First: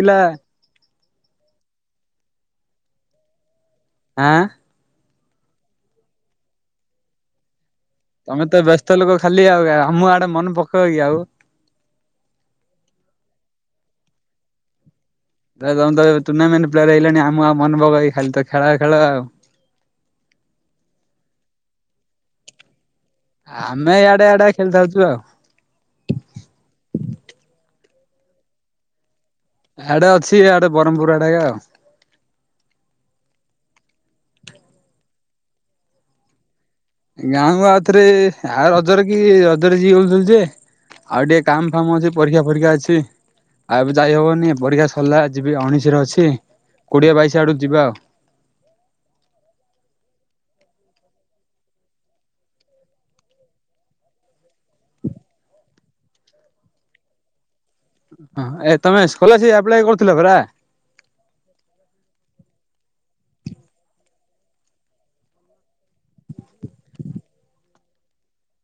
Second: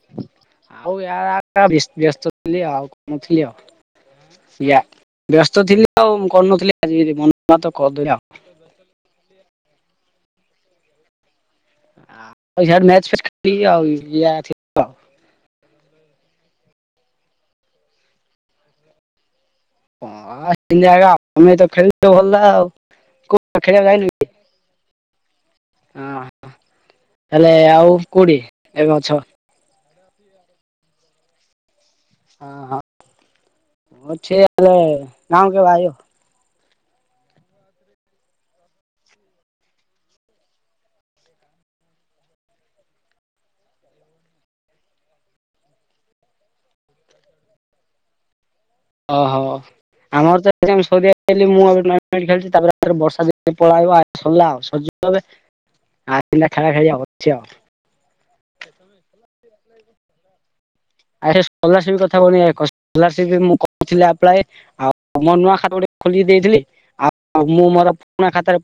ଥିଲା। ଆଉ ଆ ଆ ବ୍ୟସ୍ତ ଥିଲି ଆଉ କଣଥିଲି ଆଉ। ଆଁ ଇଆ ବ୍ୟସ୍ତ ଥିଲ ଆଉ କରୁନଥିଲି ଆଜିକାଲ [unintelligible] ତମେ ତ ବ୍ୟସ୍ତ ଲୋକ ଖାଲି ଆଉ। ହଉ ମୁଁ ଆଡେ ମନେ ପକେଇ କିି ଆଉ। ଆଚ ଖେ ଆଉ ଇ ଆଉ [inaudible] ତମ ତ ଟୁର୍ଣ୍ଣାମେଣ୍ଟ ପ୍ଲେୟର ହେଇଲାଣି, ଆମ ଆଉ ମନ ପକେଇଵନି ଖାଲି ତ ଖେଳ ଖେଳ ଆଉ। ହଁ ତମେ ତ ଖେଳଛ ଭଲା ଆଉ। କୋଉ ପା ଖେ ଆମେ ଇଆଡେ ଯାଇନ ଆଡେ ଖେଳିଥାଉଛୁ ଆଉ [inaudible] ହେଲେ ଆଉ କୋଡିଏ ଏବେ ଅଛ। ଆଡେ ଅଛି ଆଡେ ବ୍ରହ୍ମପୁର ଆଡେ ଆଉ। ହଁ ହଁ ଅଛି ହେଲେ ଗାଁ କୁ କେବେ ଆଇବ ଗାଁ କୁ ଆଉ ଥରେ ଆଉ ରଜରେ କି ରଜରେ ଯଵି ହେଉ ଯେ ଆଉ ଟିକେ କାମ ଫାମ ଅଛି ପରୀକ୍ଷା ପରୀକ୍ଷା ଅଛି ଆଉ ଯାଇ ହବନି ପରୀକ୍ଷା ସରିଲା ଯିବି ଉଣେଇଶି ରେ ଅଛି କୋଡିଏ ବାଇଶି ଆଡକୁ ଯିବା ଆଉ। ଓହୋ ଆମର ତ ମୁଁ ଖେଛି ତାପରେ ବର୍ଷା ପଳବରିଲା ଆ ଆ ଖେଳା ଖେଳି ଅଛି ଆଉ। ହଁ ଏ ତମେ ସ୍ ଖୋଲସି କରୁଥିଲେ ପରା ଆସେ କୋଲାରସୀପ କଥାପାଇଁ ଆଉୋ ନୂ ଖୋଲି ଦେଇଥିଲି ଆଉ ମୁଁ ମୋରୁ ଖାରୋ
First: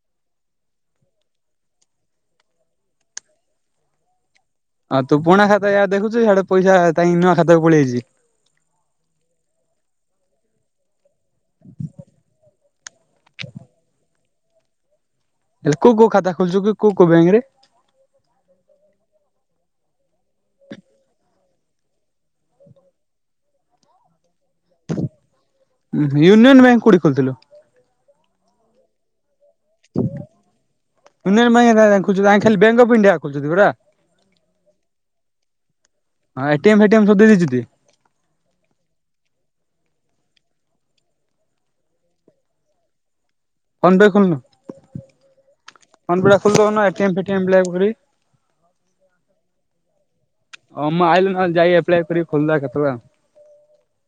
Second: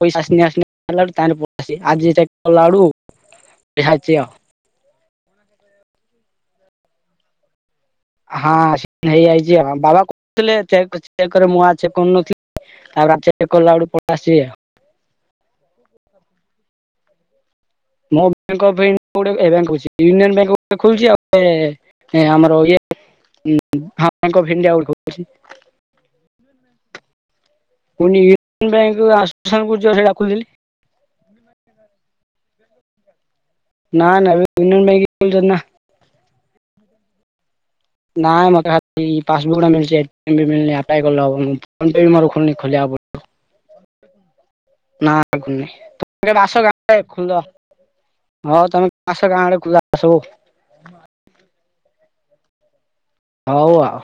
ଆଜି ଆ [unintelligible] ହଁ ତୁ ପୁରୁଣା ଖାତା ଦେଖୁଛୁ ପଇସା ନୂଆ ଖାତାକୁ ପଳେଇ ଆଇଛି। ହଁ ସେ ହେଇଯାଇଛି ବାବା କହୁଥିଲେ। ଚକରେ ମୁଁ ଆ ଚେକ କରୁନଥିଲି ତାପରେ ଚେକ କଲାବେଳେ ଆସି ଆଉ। ହେ କୋ କୋଉ ଖାତା ଖୋଲିଚୁ କି କୋଉ କୋଉ ବ୍ୟାଙ୍କ ରେ? ମୋ ବ୍ୟାଙ୍କ ଅଫ୍ ଇନ୍ ଗୋଟେ ରାଙ୍କ ଅଛି। ୟୁନିୟନ୍ ବ୍ୟାଙ୍କ ସବୁ ଖୋଲିଛି ଆଉ। ଏ ଏ ଆମର ଇଏ ଇନ୍ ଆ ଉଁ ହୁଁ ୟୁନିୟନ୍ ବ୍ୟାଙ୍କ କୋଉ ଠୁ ଖୋଲ ଥିଲୁ। ଫୁଣି ୟୁନିଏନ ବ୍ୟାଙ୍କ କୁ ଆଶ୍ [unintelligible] ଖୁଲ୍ ଛୁ ଜା ଖାଲି ବ୍ୟାଙ୍କ ଅଫ ଇଣ୍ଡିଆ। ଖୋଲିଛନ୍ତି ପରା। ନା ନା [unintelligible] ହଁ ଏ-ଟି-ଏମ୍ ଫେଟି ଏମ୍ ସବୁ ଦେଇଦେଇଛିନ୍ତି। ନା ନ [unintelligible] ଇଁ ମୋା ପାସବୁକ ଟା ମିନି ଆପ୍ଲେବୋ ମୋର ଖ ଖୋଲିବାକୁ ଫୋନ ପେ ଖୋଲୁନୁ ନ ଖୋଲିନି ଫୋନ ପେ ନା ଟା ତମେ ଆସ ଗାଁ ଖୋଲିଦଉନୁ ଆଦି ଏଟିଏମ୍ ଫେଟିଏମ୍ ଆପ୍ଲାଏ କରି। ଖୋଲିଦେବା ତମେ ଆସ ଗାଁ ଆଦି ହଁ ଖୋଲିଦେବା। ମୁଁ ଆଇଲେ ନହେଲେ ଯାଇ ଏପ୍ଲାୟ କରି ଖୋଲଦବା କେତେଳେ ଆଉ। ହଉ ଆଉ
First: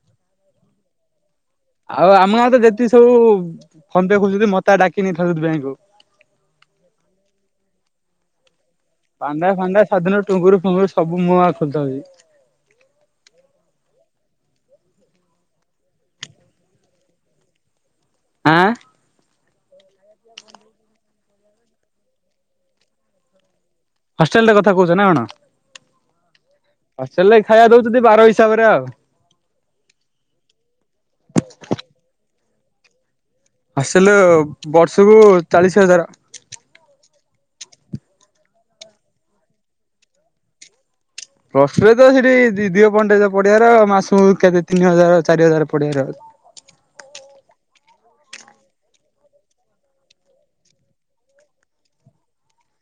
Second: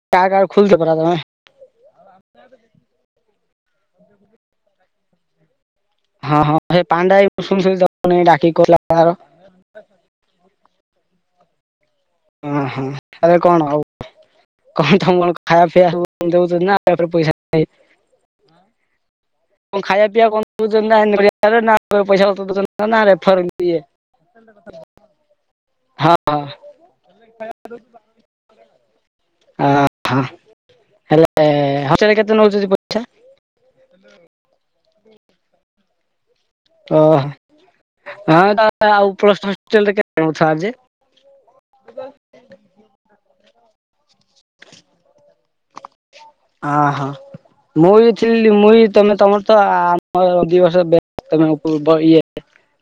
ଆକାର ଖୋଲଛ ପରା ତମେ ଆଉ ଆମ ଗାଁ ରେ ତ ଯେତିିକି ସବୁ ଫୋନ ପେ କରୁଛନ୍ତି ମତେ ଡାକି ନେଇଥାନ୍ତୁ ବ୍ୟାଙ୍କକୁ। ହଁ ହଁ ସେ ପାଣ୍ଡା ଶୁ ଶୁ ଡାକି [unintelligible] ପାଣ୍ଡା ଫାଣ୍ଡା ସାଦନରୁ ଟୁଙ୍ଗୁରୁ ଫୁଙ୍ଗୁର ସବୁ ମୁଁ ଆ ଖୋଲିଥାଆନ୍ତି। ହଁ ହଁ ଏବେ କଣ ଆଉ କଣ ତମ କଣ [unintelligible] ଖାଇବା ପିଇବାବଉ ପଇସା ଆଁ କଣ ଖାଇବା ପିଇବା କଣ ଦଉଛନ୍ତିସାଉଛନ୍ତି [unintelligible] ହଷ୍ଟେଲ ରେ କଥା କହୁଛ ନା କଣ? ହଁ ହସଲେ ଖାଇବା ଦଉଚନ୍ତି ବାହାର ହିସାବରେ ଆଉ। ଅହ ହେଲେ ହଶିଲେ କେତେ ନୋଉଛନ୍ତି ପଇସା ଆସିଲୁ ବର୍ଷକୁ ଚାଳିଶୀ ହଜାର। ଆ ଉପର [unintelligible] ପ୍ରସି ତ ସେଠି ଦି ଦିୀୟ ପଣ୍ଡେ ପଢିବାର ମାସୁକୁ କେତେ ତିନି ହଜାର ଚାରି ହଜାର ପଡିିବାର ଆହୋ ମୁଁ ବି ଥିଲି ମୁଇ ତମେ ତମର ତ ଆମର ଦି ବର୍ଷ ବେ ଇଏ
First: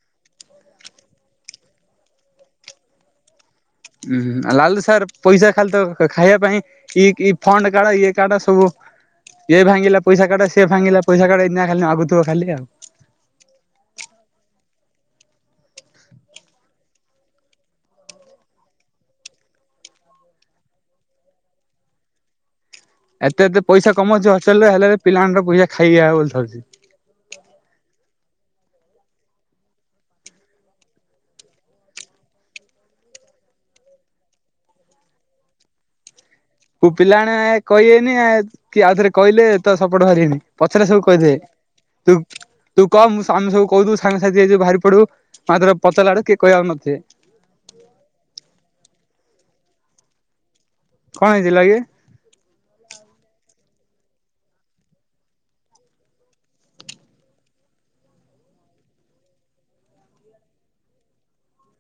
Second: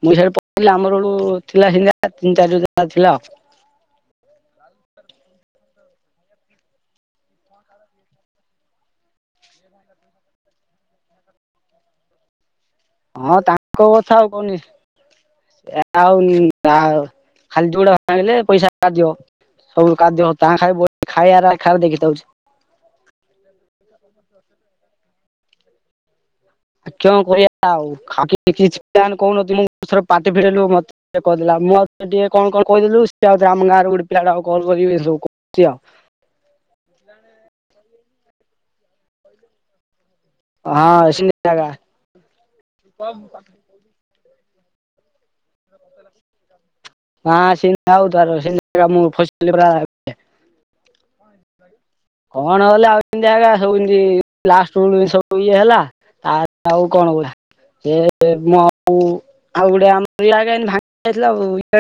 ମୁଁ ପଥିଲି ଆମର ବେଳୁ ଥିଲା ସିା ତିନି ଚାରି ଜା ଥିଲା ଆଉ। ଉୁଁ ଲାଲ ସାର୍ ପଇସା ଖାଲି ତ ଖାଇବା ପାଇଁ ଇଇ ଫଣ୍ଡ କାଡ ଇଏ କାଡ ସବୁ ଇଏ ଭାଙ୍ଗିଲା ପଇସା କାଡ ସେଏ ଭାଙ୍ଗିଲା ପଇସା କାଡ ଏଇଆ ଖାଲି ମାଗୁଥିବ ଖାଲି ଆଉ। ହଁ ତାଙ୍କ କଥା ଆଉ କହନି। ଏ ଆଉ ଖାଲି ଯୋ ହେଲେ ପଇସା ବାହାର ଜୀବ ହୋଊ କାଦ୍ୟ ତାଆଁ ଖାଇବେ ବୋଲି ଖାଇବାର ଖାଉ ଦେଖିଥାଉଛି। ଏତେ ଏତେ ପଇସା କମଉଛି ଅଷ୍ଟେଲ୍ ରେ ହେଲେବି ପିଲାମା ନ ଙ୍କର ପଇସା ଖାଇଆ ବୋଲିଥାଉଛି କିଅଣ କରିବା ଆଉ ଖଇ କି [unintelligible] କିଛି କହୁନଁରେ ପାଟି ଫିରେଇଲୁ ମତେ କହିଦେଲା ମୁଁ ଆଉ ଟିକେ କଣ କଣ କହିଦେୁଉ ଆମ ଗାଁରେ ଗୋଟେ ପିଲାଟା କୁ କଲ୍ କରିକି କହିଚି ଆଉ। ହୁ ପିଲା ଆଣିବା ନା ଏକ କହେନି କି ଆଉ ଥରେ କହିଲେ ତ ସୁ ପ ବାଣି ପଛରେ ସବୁ ହଁ ସେମିତି ଜାଗା କହିଦେବେ ତୁ କହ ମୁ ଆମେ ସବୁ କହୁ ସାଙ୍ଗ ଆଯିବ ବାରି ପଡୁ [unintelligible] ପଚାରିଲା ଆଡ଼କୁ କିଏ କହିବାରୁନିବ ହଁ ସେ ଆଉ [unintelligible] ଆଣିଲି ପରା [unintelligible] କଣ ହେଇଥିଲା କି? କଣ ହେଲେ ଆଉମତିୁତି ଇ ହେଲା ଆଉ କଣ କଉ ଗାଥିଲା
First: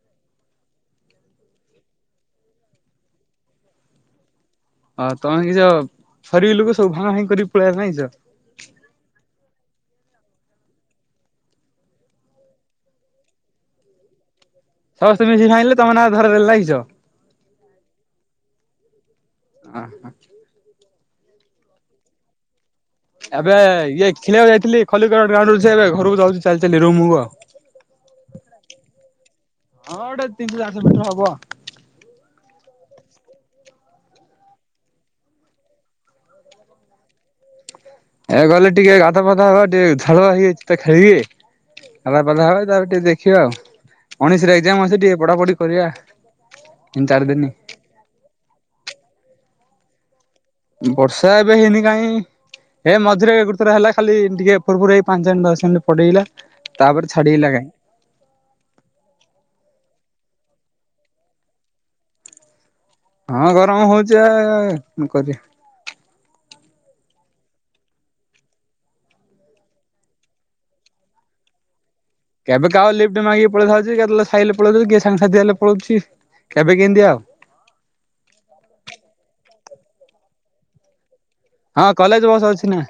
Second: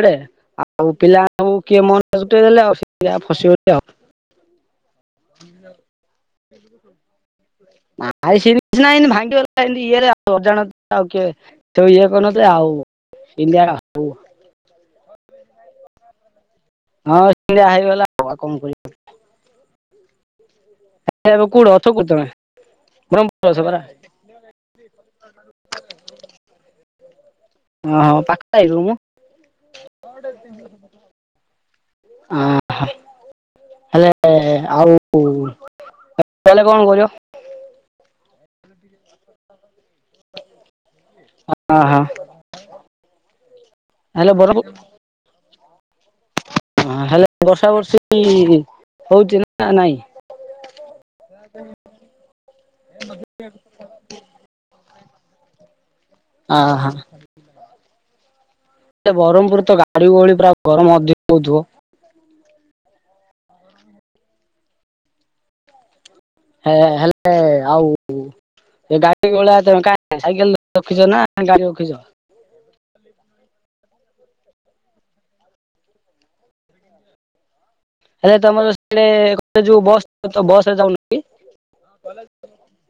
ଡେ ଆଉ ପିଲା କିଏ ମଲେ ଆ ଆଉ [unintelligible] ହଁ ତମେ କିସ ସରିବି ଲୋକ ସବୁ ଭାଁ ଭାଁ କରି ପଳେଇ ନାଇଁଛ ଆ ସେ ନା ଭାଙ୍ଗି ଇଏରେ ଅଜାଣ ଆଉ କିଏ ଇଏ କରନ ଆଉ ଇଣ୍ଡିଆ ଆଉ ସମସ୍ତେ ମିି ଖାଇିଲେ ତମେ ନା ଧର ଦେଲ ଲାଗଇ ହଁ ସିଆ ହେଇଗଲା କଣ କର ଅହ ଏବେ କଉଠ ଅଛ କ ତମେ ବ୍ରହ୍ମପୁର ଏବେ ଅଛ ପରା ଇଏ ଖଳିବାକୁ ଯାଇଥିଲି ଖଲିକ ଗ୍ରାଉଣ୍ଡୁ ଘରକୁ ଯାଉଛି ଚାଲି ଚାଲି ଏଇଠୁ ରୁମ କୁ ଆଉ ଓ ହୋ ପାଖ ଆଇିବ ରୁମ ହଁ ଗୋଟେ ତିନିଶହ ଚାରିଶହ ମିଟର ହବ। ଆ ହେଲେ ଆଉ ତାଲେ କଣ କରହୁଛ? ଏ ଗଲେ ଟିକେ ଗାଧ ଫଧା ହବା ଟିକେ ଧାଆ ହେଇଯାଇଛି। ଖେଳିବେ ଅ ହ ଖଲା ଭ ହବ ତା ଟିକେ ଦେଖ ଦେଖ ଆଉ ହେଲେ ଉଣଶରେ ଏକଜାମ ଅସେ ଟିକେ ପଢାପଢି କରିବା। ହ ତିନି ଚାରି ହେଲେ ଦିନି। ବର୍ଷା ବର୍ଷୀ ହଉଛି ନା ନା ନାଇଁ ବର୍ଷା ଏବେ ହେଇନି କାହିଁ ଏ ମଝିରେ ଏ ଗୁରୁ ଥର ହେଲା ଖାଲି ଟିକେ ଫର ଫୁର ହେଇ ପାଞ୍ଚ ଦର୍ଷ ପଟେଇଲା ଅହ ତାପରେ ଛାଡିଲା କାହିଁକି ବ୍ରହ୍ମପୁର ତ ଗାଡିଗୋଳି ପୁରା ଗରମ ଅଧି ହଉଥିବ। ହଁ ଗରମ ହଉଛି ଆଣ କରିବା । ହେ ହେଲେ ଆଉ ଗାଡି ଭଳିଆ ତ ସାଇକେଲ ରଖିଛ ନା ଗାଡି ରଖିଛ? କେବେ କାହା ଲିପ୍ଟ ମାଗିକି ପଳେଇଥାଉଛି କେ ଖାଇଲେ ପଳଉଛ କିଏ ସାଙ୍ଗସାଥି ହେଲେ ପଳଉଛି କେବେ କେମିତି ଆଉ। ଆରେ ତମର ସେ ଯୋଉ ବସ୍ ତ ବସ ରେ ଯାଉନ ହଁ କଲେଜ ବସ୍ ଅଛି ନା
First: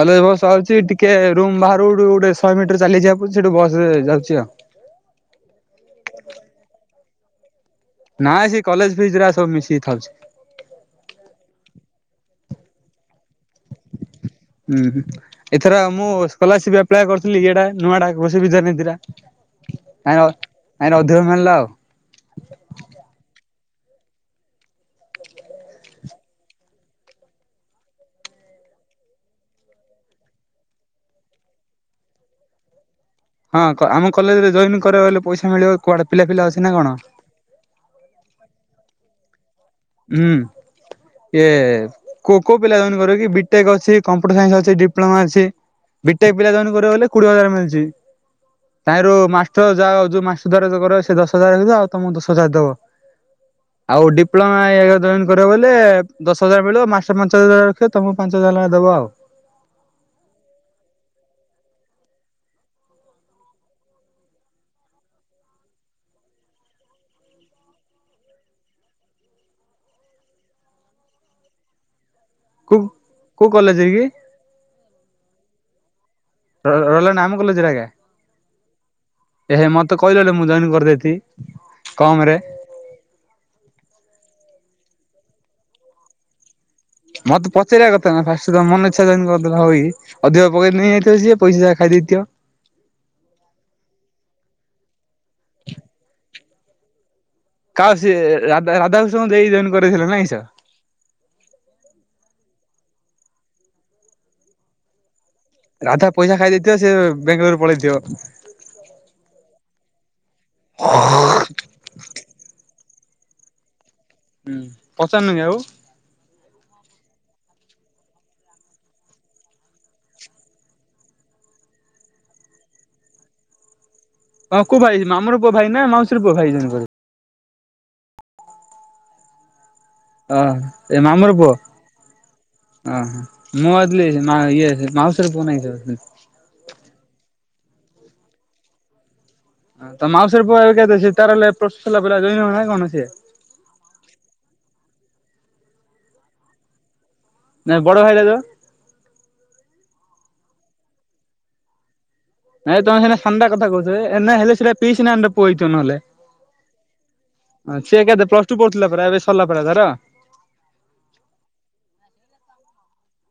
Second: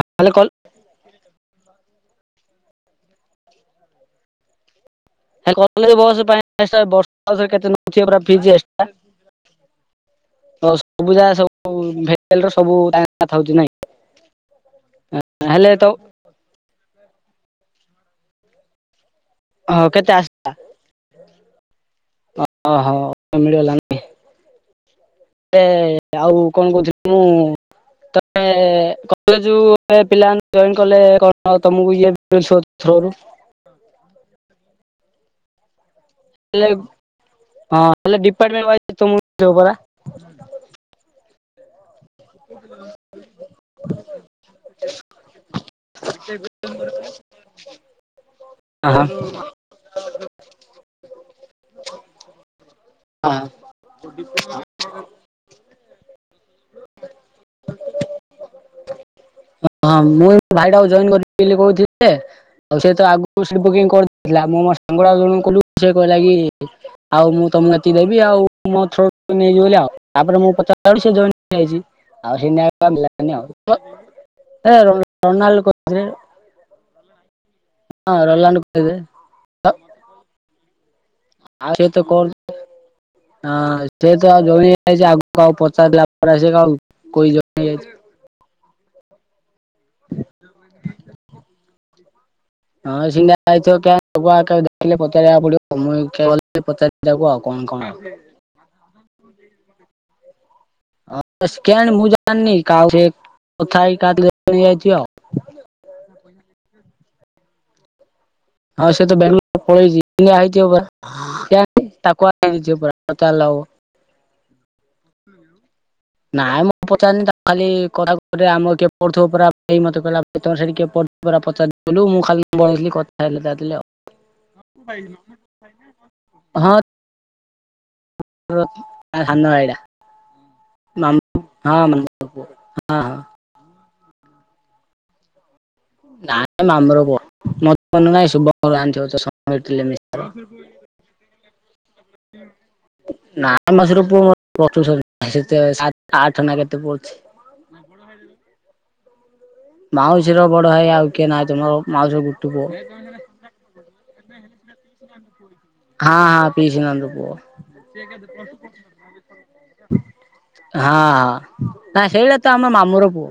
କଲେଜ ହେଲେ ବସ୍ ଅଛି ଟିକେ ରୁମ ବାହାରୁ ରୁ ଗୋଟେ ଶହେ ମିଟର ଚାଲିଯିବାକୁ ପଡ଼ୁଛି ସେଇଠୁ ବସରେ ଯାଉଛି ଆଉ। ହେ କଲେଜ୍ ବସ ପାଇଁ [unintelligible] ହଉ ସେ କେତେ ନଉ ଛି ନାଇଁ ଫିଜ୍ ସେ କଲେଜ ଫିସ୍ ରା ସବୁ ମିଶିକି ଥାଉଛି ଏକ୍ସଟ୍ରା ସୁବିଧା ସବୁ ହଷ୍ଟେଲର ସବୁ ଥାଉଛି ନାଇଁ ହଁ ହେଲେ ଏଥର ତ ମୁଁ ସ୍କଲାର୍ସିପ ଆପ୍ଲାଏ କରି ଥିଲି ଏଇଟା ନୁଆଟା ବସ ସୁବିଧା ନାଇଁ ଦିରା ହଁ କେତେ ଆସିଲା ମିଳିଲା ଆଉ। ଓହୋ ମିଳିଗଲା ଆଉ କଣ କହୁଥିଲି ମୁଁ ତମେ କଲେଜ କୁ ଗଲେ ପିଲାମାନେ ଜଏନ କଲେ କଣ ତମକୁ ଇଏ ମିଳିବ ଥ୍ରୋ ରୁ ହଁ ଆମ କଲେଜରେ ଜଏନ୍ କରିଆକୁ ଗଲେ ପଇସା ମିଳିବ କୁଆଡେ ପିଲା ପିଲା ଅଛି ନା କଣ ହଁ ଡିପାର୍ଟମେଣ୍ଟ ୱାଇଯ ତ ମୁଁ ହୁଁ ଏ କୋ କୋ ପିଲା ଜଏନ କରିବ କି ବିଟେକ୍ ଅଛି କମ୍ପ୍ୟୁଟର ସାଇନ୍ସ ଅଛି ଡିପ୍ଲୋମା ଅଛି ବିଟେକ୍ ପିଲା ଜଏନ କରିବେ ବଲେ କୋଡିଏ ହଜାର ମିଳଛି ତାରୁ ମାଷ୍ଟର ଯାହା ଯୋଉ ମାଷ୍ଟର ଦ୍ୱାରା କରିବ ସେ ଦଶ ହଜାର ରଖିଦେବ ଆଉ ତମକୁ ଦଶ ହଜାର ଦବ। ଆଉ ଡି ପ୍ଲୋମା ଜଏନ କରିବ ବୋଇଲେ ଦଶ ହଜାର ମିଳିବ ମାଷ୍ଟର ପାଞ୍ଚହଜାର ରଖିବ ତମକୁ ପାଞ୍ଚ ହଜାର ଲେଖା ଦବ ଆଉ। ହଁ ମୁଁ ଏଇ ଭାଇଟାକୁ ଜଏନ କରିବି ବୋଲି କହୁଥିଲି ଯେ ଆଉ ସେ ତ ଆଗକୁ ସେ ବୁକିଂ କରିଦେଇଥିଲା ମୁଁ ମୋ ସାଙ୍ଗଟାକୁ ଜଣଙ୍କୁ କହିଲୁ ସେ କହିଲା କି ଆଉ ମୁଁ ତମକୁ ଏତିକି ଦେବି ଆଉ ମୋ ଥ୍ରୋ ରୁ ନେଇଯିବ ବୋଲି ଆଉ ତାପରେ ମୁଁ ପଚାରିଲା ବେଳକୁ ସେ ଜଏନ ହେଇଯାଇଛି। ଆଉ ସେ ନା କୁ ଆଉ ମିଳିଲାନି କୋଉ ଆଉ। କଲେଜରେ କି ଏ ରୋନାଲ୍ କଲେଜ୍ ରହିଲ ନା ଆମକୁ କୋଉ କଲେଜ୍ ରେ କଲେଜରେ ଆଜ୍ଞା ଏହେ ମତେ କହିଲନି ମୁଁ ଜଏନ୍ କରିଦେଇଥିବି। ଆ ସେ ତ କଣ ଟେ ହଁ [unintelligible] [unintelligible] ଆଗକୁ ଆଉ ପଚାରିଲା ପରେ ଆସିବେ କି ଆଉ। କୋଇ ମତେ ଜମି ଯାଇଛି। ପଚାରିବା କଥା ନା ଫାଷ୍ଟ ତମ ମନ ଇଚ୍ଛା ଜାଏନେ ଘରୁ [unintelligible] ଅଧିକ ପକେଇ ନେଇଯାଇଥିବ ସିଏ ପଇସା ଯା ଖାଇ ଦେଇଥିବ। କହିଲେ ପଚାରିବାକୁ ପଡିବ ମୁଇ ଏକା ଗଲେ ପଚାରି କାସ୍ ସିଏ ରାଧା ରାଧାକୃଷ୍ଣଙ୍କୁ ଦେଇ ଜଏନ କରେଇଥିଲ ନାଇଁ। [unintelligible] କେଆଣି ମୁଁ ଜାଣିନି। କାକୁ ସେ କଥା ହେଇକି ନେଇଯାଇଥିବେ ଆଉ। ରାଧା ପଇସା ଖାଇ ଖାଇଦେଇଥିବ ସେ ବେଙ୍ଗଲୋରୁ ପଳେଇଥିବ। ହଁ ସେ ତ ବେଙ୍ଗାଲୋର ପଳେଇଚି କିନ୍ତୁ ଆଇଚି ଅବା ହୁଁ ତାକୁ ଆଯଥିବ ପୁରା ପଚାଲେ ହବ। ହୁଁ। ପଚାରିନୁ କି ଆଉ ନାଇଁ ମୁଁ ପଚାରିନି ଖାଲି କଥା ଆମ କିଏ ପଡୁଥିବ ପରା ମତେ କହିଲ ଭାଇ ସେଠି ତମର କିଏ ପଡ଼ୁଥିଲା ପଚାରିଥିଲୁ ମୁଁ ଖାଲି ବେଇଥିଲି କଥା ହେଉଥିଲି ଆଉ। ହଁ କୋଉ ଭାଇ ମାମୁଁ ର ପୁଅ ଭାଇ ନା ମାଉସୀ ର ପୁଅ ଭାଇ ଜଣେ ହଁ ପ ସାନ ଭାଇଟା ଓ ଏ ମାମର ମାମୁଁ ପୁଅ ହଁ ମାମୁଁ ପୁଅ ଅ ହଁ ମୁ ମା ଇଏ ମାଉସୀ ର ପୁଅ ନାହିଁ କେ ନାଇଁ ମାମୁଁ ର ପୁଅ। [unintelligible] ହଁ ତ ମାଉସୀର ପୁ ଏଜ୍ କେତେ ସେ ତାର ଲେ ନା ମାଉସୀ ର ପୁଅ ପଞ୍ଚମ ଶ୍ରେଣୀ ସେ ସାତ ଆଠ ନା କେତେ ପଡ଼ୁଛି। ନା ବଡ଼ ଭାଇର ଯୋ ମାଉସୀର ବଡ ଭାଇ ଆଉ କିଏ ନାହିଁ ମୋ ମାଉସୀ ଗୁ ନାଇଁ ତମେ ସେନା ସାନ୍ ଟା କଥା କହୁଛ ଏ ଏ ନା ହେଲୋ ସେଟା ପିସି ନାନି ପୁ ହଁ ହଁ ପିସି ନନ୍ଦ ପୁଅ ସିଏ କେତେ ପ୍ଲସ୍ ଟୁ ପଢୁଥିଲା ପରା ଏବେ ସରିଲା ପରା ତାର। ହଁ ନା ସେଇଟା ତ ଆମ ମାମୁଁ ର ପୁଅ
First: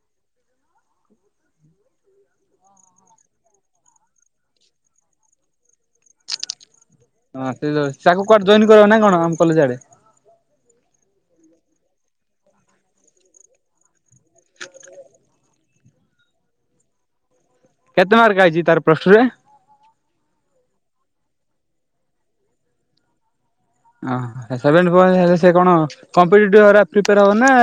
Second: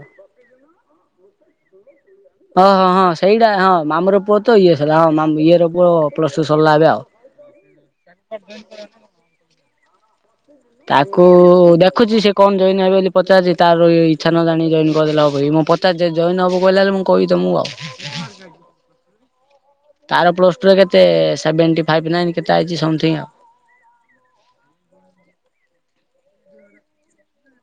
ହଁ ହଁ ହଁ ସେଇଟା ହଁ ମାମ ର ପୁଅ ତ ଇଏ ସରା ହଁ ଇଏ ର ପୁଅ ପ୍ଲସ ଟୁ ସରିଲା ଏବେ ଆଉ। ହଁ ତାକୁ କୁଆଡେ ଜଏନ୍ କରିବ ନା କଣ ଆମ କଲେଜ୍ ଆଡେ। ତାକୁ ଦେଖୁଛି ସେ କଣ ଜଏନି ହେବେ ବୋଲି ପଚାରୁଛି। ତାର ଇଛା ନ ଜାଣି ଜଏନି କରିଦେଲେ ହବ କି। ମୁଁ ପଚାରୁଛି ଜଏନି ହବ କହିଲା ଲେ ମୁଁ କହିି କେତେ ମାର୍କ ଆଇଛି ତାର ପସ ଟୁ ରେ। ତାର ପ୍ଲସ ଟୁ ରେ କେତେ ସେଭେନ୍ଟି ଫାଇଫ୍ ନା ଏମତି କେତେ ଆଇଛି ସମଥିଙ୍ଗ ଆଉ। ଓହୋ ସେଭେନ ପଏଁ ହେଲେ ସେ କଣ କମ୍ପଟିପି ହେରା ପ୍ରିପେୟାର ହବ ନା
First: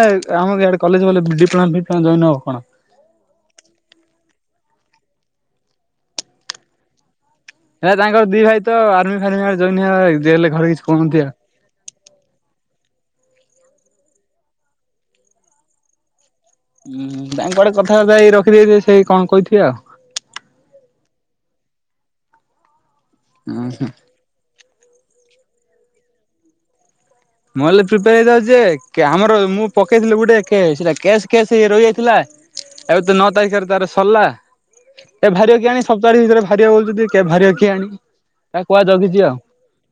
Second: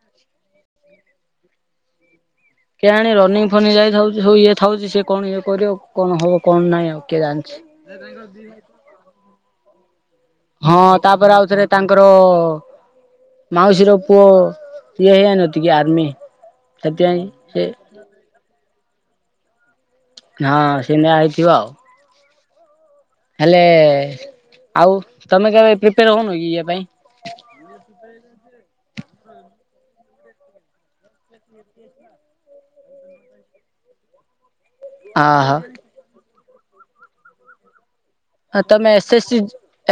ଆମର ଇଆଡେ କଲେଜ ଗଲେ ଡିପ୍ଲମା ଡିପ୍ଲମା ଜଏନ୍ ହବ। କଣ? କେଣଣି ରନିଙ୍ଗ୍ ଫନିଙ୍ଗ୍ ଯାଇଥାଉ ହଉ ଇଏ। ଥାଉଛି ସିଏ କଣ ଇଏ କରିବ କଣ ହବ କଣ ନାଇଁ ଆଉ। କିଏ ଜାଣିଛି। ହେ ତାଙ୍କର ଦି ଭାଇ ତ ଆର୍ମି [unintelligible] ହଁ କିଛି କହୁନାହାନ୍ତି ତାପରେ ଆଉ ଥରେ ତାଙ୍କର ମାଉସୀର ପୁଅ ଇଏ [unintelligible] ଆର୍ମି। ଉଁ ସେଥିପାଇଁ ହୁଁ ତାଙ୍କ ସେ ଆଡେ କଥାବାର୍ତ୍ତା ହେଇ ରଖି ଦେଥିବେ ସେଇ କଣ କହିଥି କିଏ ଆଉ। ହଁ ସେ ଏଇନେ ଆଇଥିବ ଆଉ। ଉଁ ହେଲେ ହୁଁ। ଆଉ ତମେ କେବେ ପ୍ରିପେୟାର ହଉନ କି ଇଏ ପାଇଁ। ମୁଁ ହେଲେ ପ୍ରିପେୟାର ହେଇ ଯାଉଛି ଯେ କେ ଆମର ମୁଁ ପକେଇଥିଲି ଗୋଟେ କେ ସେଟା କେସେ କେସେ ହେଇ ରହିଯାଇଥିଲା। ଏବେ ତ ନଅ ତାରିଖରେ ତାର ସରଲା। ଏ ଭାରିବ ଅହ। କି ଆଣି ସପ୍ତାହଟି ଭିତରେ ଭାରିବ ବୋଲିତି କେବେ ଭାରିବ କିଆଣି। ଆ ତାକୁ କୁହା ତମେ ଏସ୍ ଜଗିଛି ଏସ୍ ଆଉ। T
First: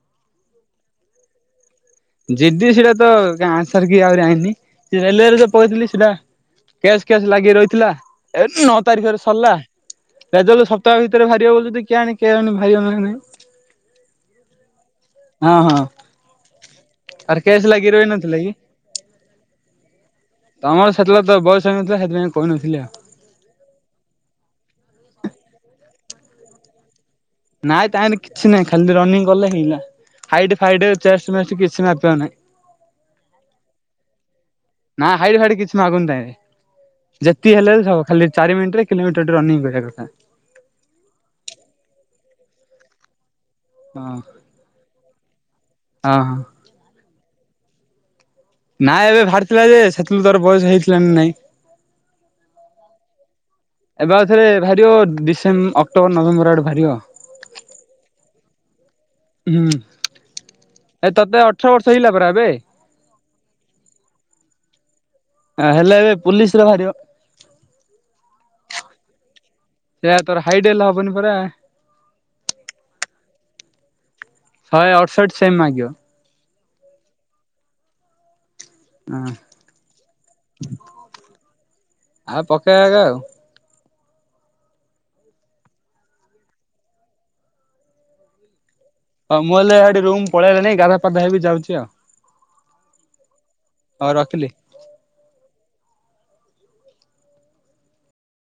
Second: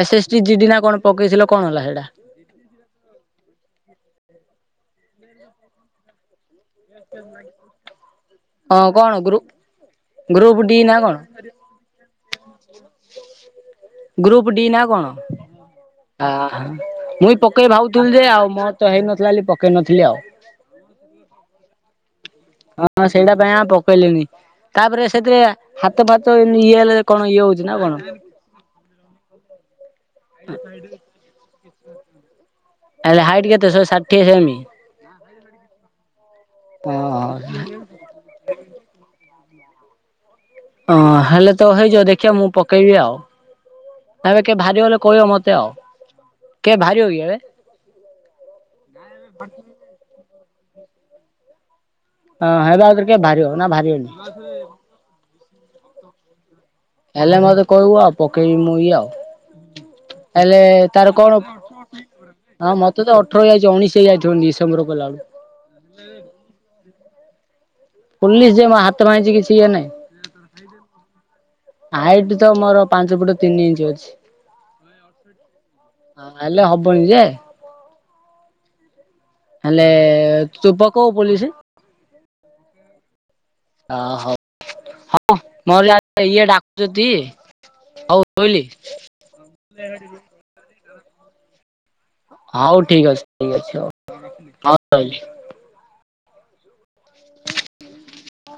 S S T GD ନା କଣ ପକେଇଥିଲ କଣ ହେଲା ହେଇଟା। ଜି ଡି ସି ଟା ତ ଗାଁ ସାରିକି ଆହୁରି ଆଇନି। ରେଲୱେ ରେ ଯୋଉ ପକେଇଥିଲି ସିଟା କେସ୍ କେସ୍ ଲାଗି ରହିଥିଲା। ଏ ନଅ ହଁ କଣ ତାରିଖରେ ଗ୍ରୁ ସରଲା। ଗ୍ରୁପ ରେଜଲ୍ଟ ଡି ନା ସପ୍ତାଅ କଣ ଭିତରେ ବାହାରିବ ବୋଲି ତି କି ଆଣି କେ ଆଣି ବାହାରିବ ନା ନାଇଁ। ଗ୍ରୁପ ଡି ନା କଣ? ଆ ମୁଇଁ ଆରେ କ୍ୟାସ୍ ପକେଇ ଲାଗି ଭାବୁଥିଲି ଯେ ରହିନଥିଲା ଆଉ କି ମୋର ତ ହେଇନଥିଲା ବୋଲି ପକେଇ ନଥିଲି ଆଉ। ତମର ସେତେବେଳେ ତ ବୟସ ହେଇନଥିଲା ସେଥିପାଇଁ କହିନଥିଲି ଆଉ ହଁ ହଁ ସେଇଟା ପାଇଁ ଆଉ ପକେଇଲିନି। ତାପରେ ସେଥିରେ ହାତ ଫା ତ ନିଏ ହେଲେ। କଣ ଇଏ ହଉଛି ନା ନାଇଁ କଣ ତା ନି କିଛି ନାହିଁ। ଖାଲି ରନିଂ କଲେ ହେଇକିନା। ହାଇଟି ଫାଇଟି ଚେଷ୍ଟ ମେଷ୍ଟ କିଛି ମାପିବା ନାଇଁ। ହେଲେ ହାଇଟ୍ କେତେ ଶହେ ଷାଠିଏ ସେମି? ନାଁ। ହାଇଡି ଫାଇଟ କିଛି ମାଗୁଣି ନାଇଁ ରେ। ଯେତି ଅ ହେଲେବି ସବୁ ଖାଲି ଚାରି ମିନିଟରେ ତିନି ମିଟର ରନିଂ କରିବା କଥା। ହଁ ହେଲେ ତ ହେଇ ଜିଅ। ଦେଖିଆ ମୁଁ ପକେଇବି ଆଉ। ହଁ ଏବେ କେ ଭାରି ଅରକ କହିବ ମତ ତେ ଆଉ ହଁ ହଁ। କେବେ ଭାରି ଅ କି ଏବେ? [inaudible] ନାଇ ଏବେ ବାହାରିଥିଲା ଯେ [unintelligible] ବୟସ ହେଇଥିଲାଣି ନାଇଁ? ଅ ହେବା ଆଗରୁ ଟିକେ ଭାରିବ ଏବେ ଆଉଥରେ ଭାରିବ ଡିସ ସେମ୍ ଅକ୍ଟୋବର ନଭେମ୍ୱର ଆଡକୁ ହେଲେ ମତେ କହିବୁ ଆଉ ପକ ପକେଇ ମୂଇ ଆଉ ହୁଁ। ହେଲେ ଏ ତାର ତତେ କଣ ଅଠର ବର୍ଷ ହେଇଗଲା ପରା ଏବେ [inaudible] ହଁ ମତେ ତ ଅଠର ହେଇଆଇଛି ଉଣେଇଶି ହେଇଆଇଥିବ ଉନି ତମର ଗଲା ଆ ହେଲେ ଏବେ ପୋଲିସରେ ବାହାରିବ। ପୋଲିସ ଯିଏ ମୋ ହାତ ଭାଙ୍ଗିଚି କିଛି ଟିଏନେ ସେଇଆ ତୋର ହାଇଟ୍ ହେଲେ ହବନି ପରା [inaudible] ହାଇଟ ତ ମୋର ପାଞ୍ଚ ଫୁଟ ତିନି ଇଞ୍ଚ୍ ଅଛି। ଶହେ ଅଡଶଠୀ ସେମୀ ମାଗିବ। ହଁ ହେଲେ ହବନି ଯେ ହଁ ହେଲେ [unintelligible] ପୋଲିସ୍। ଆଉ ପକେଇବା ଆଉ। ଓ ହୋ ହଉ ହଁ ମୋର ଯ ଇଏ ଡାକୁଛନ୍ତି ହଉ ରହିଲି। ହଁ ମୁଁ ହେଲେ ରୁମ୍ ପଳେଇଲା ନାଇ ଗାଧା ପାଧା ହେବି ଯାଉଛି ଆଉ। ହଉ ଠିକ ଅଛି ଠିକ ଅଛି ହଉ ରହିଲି।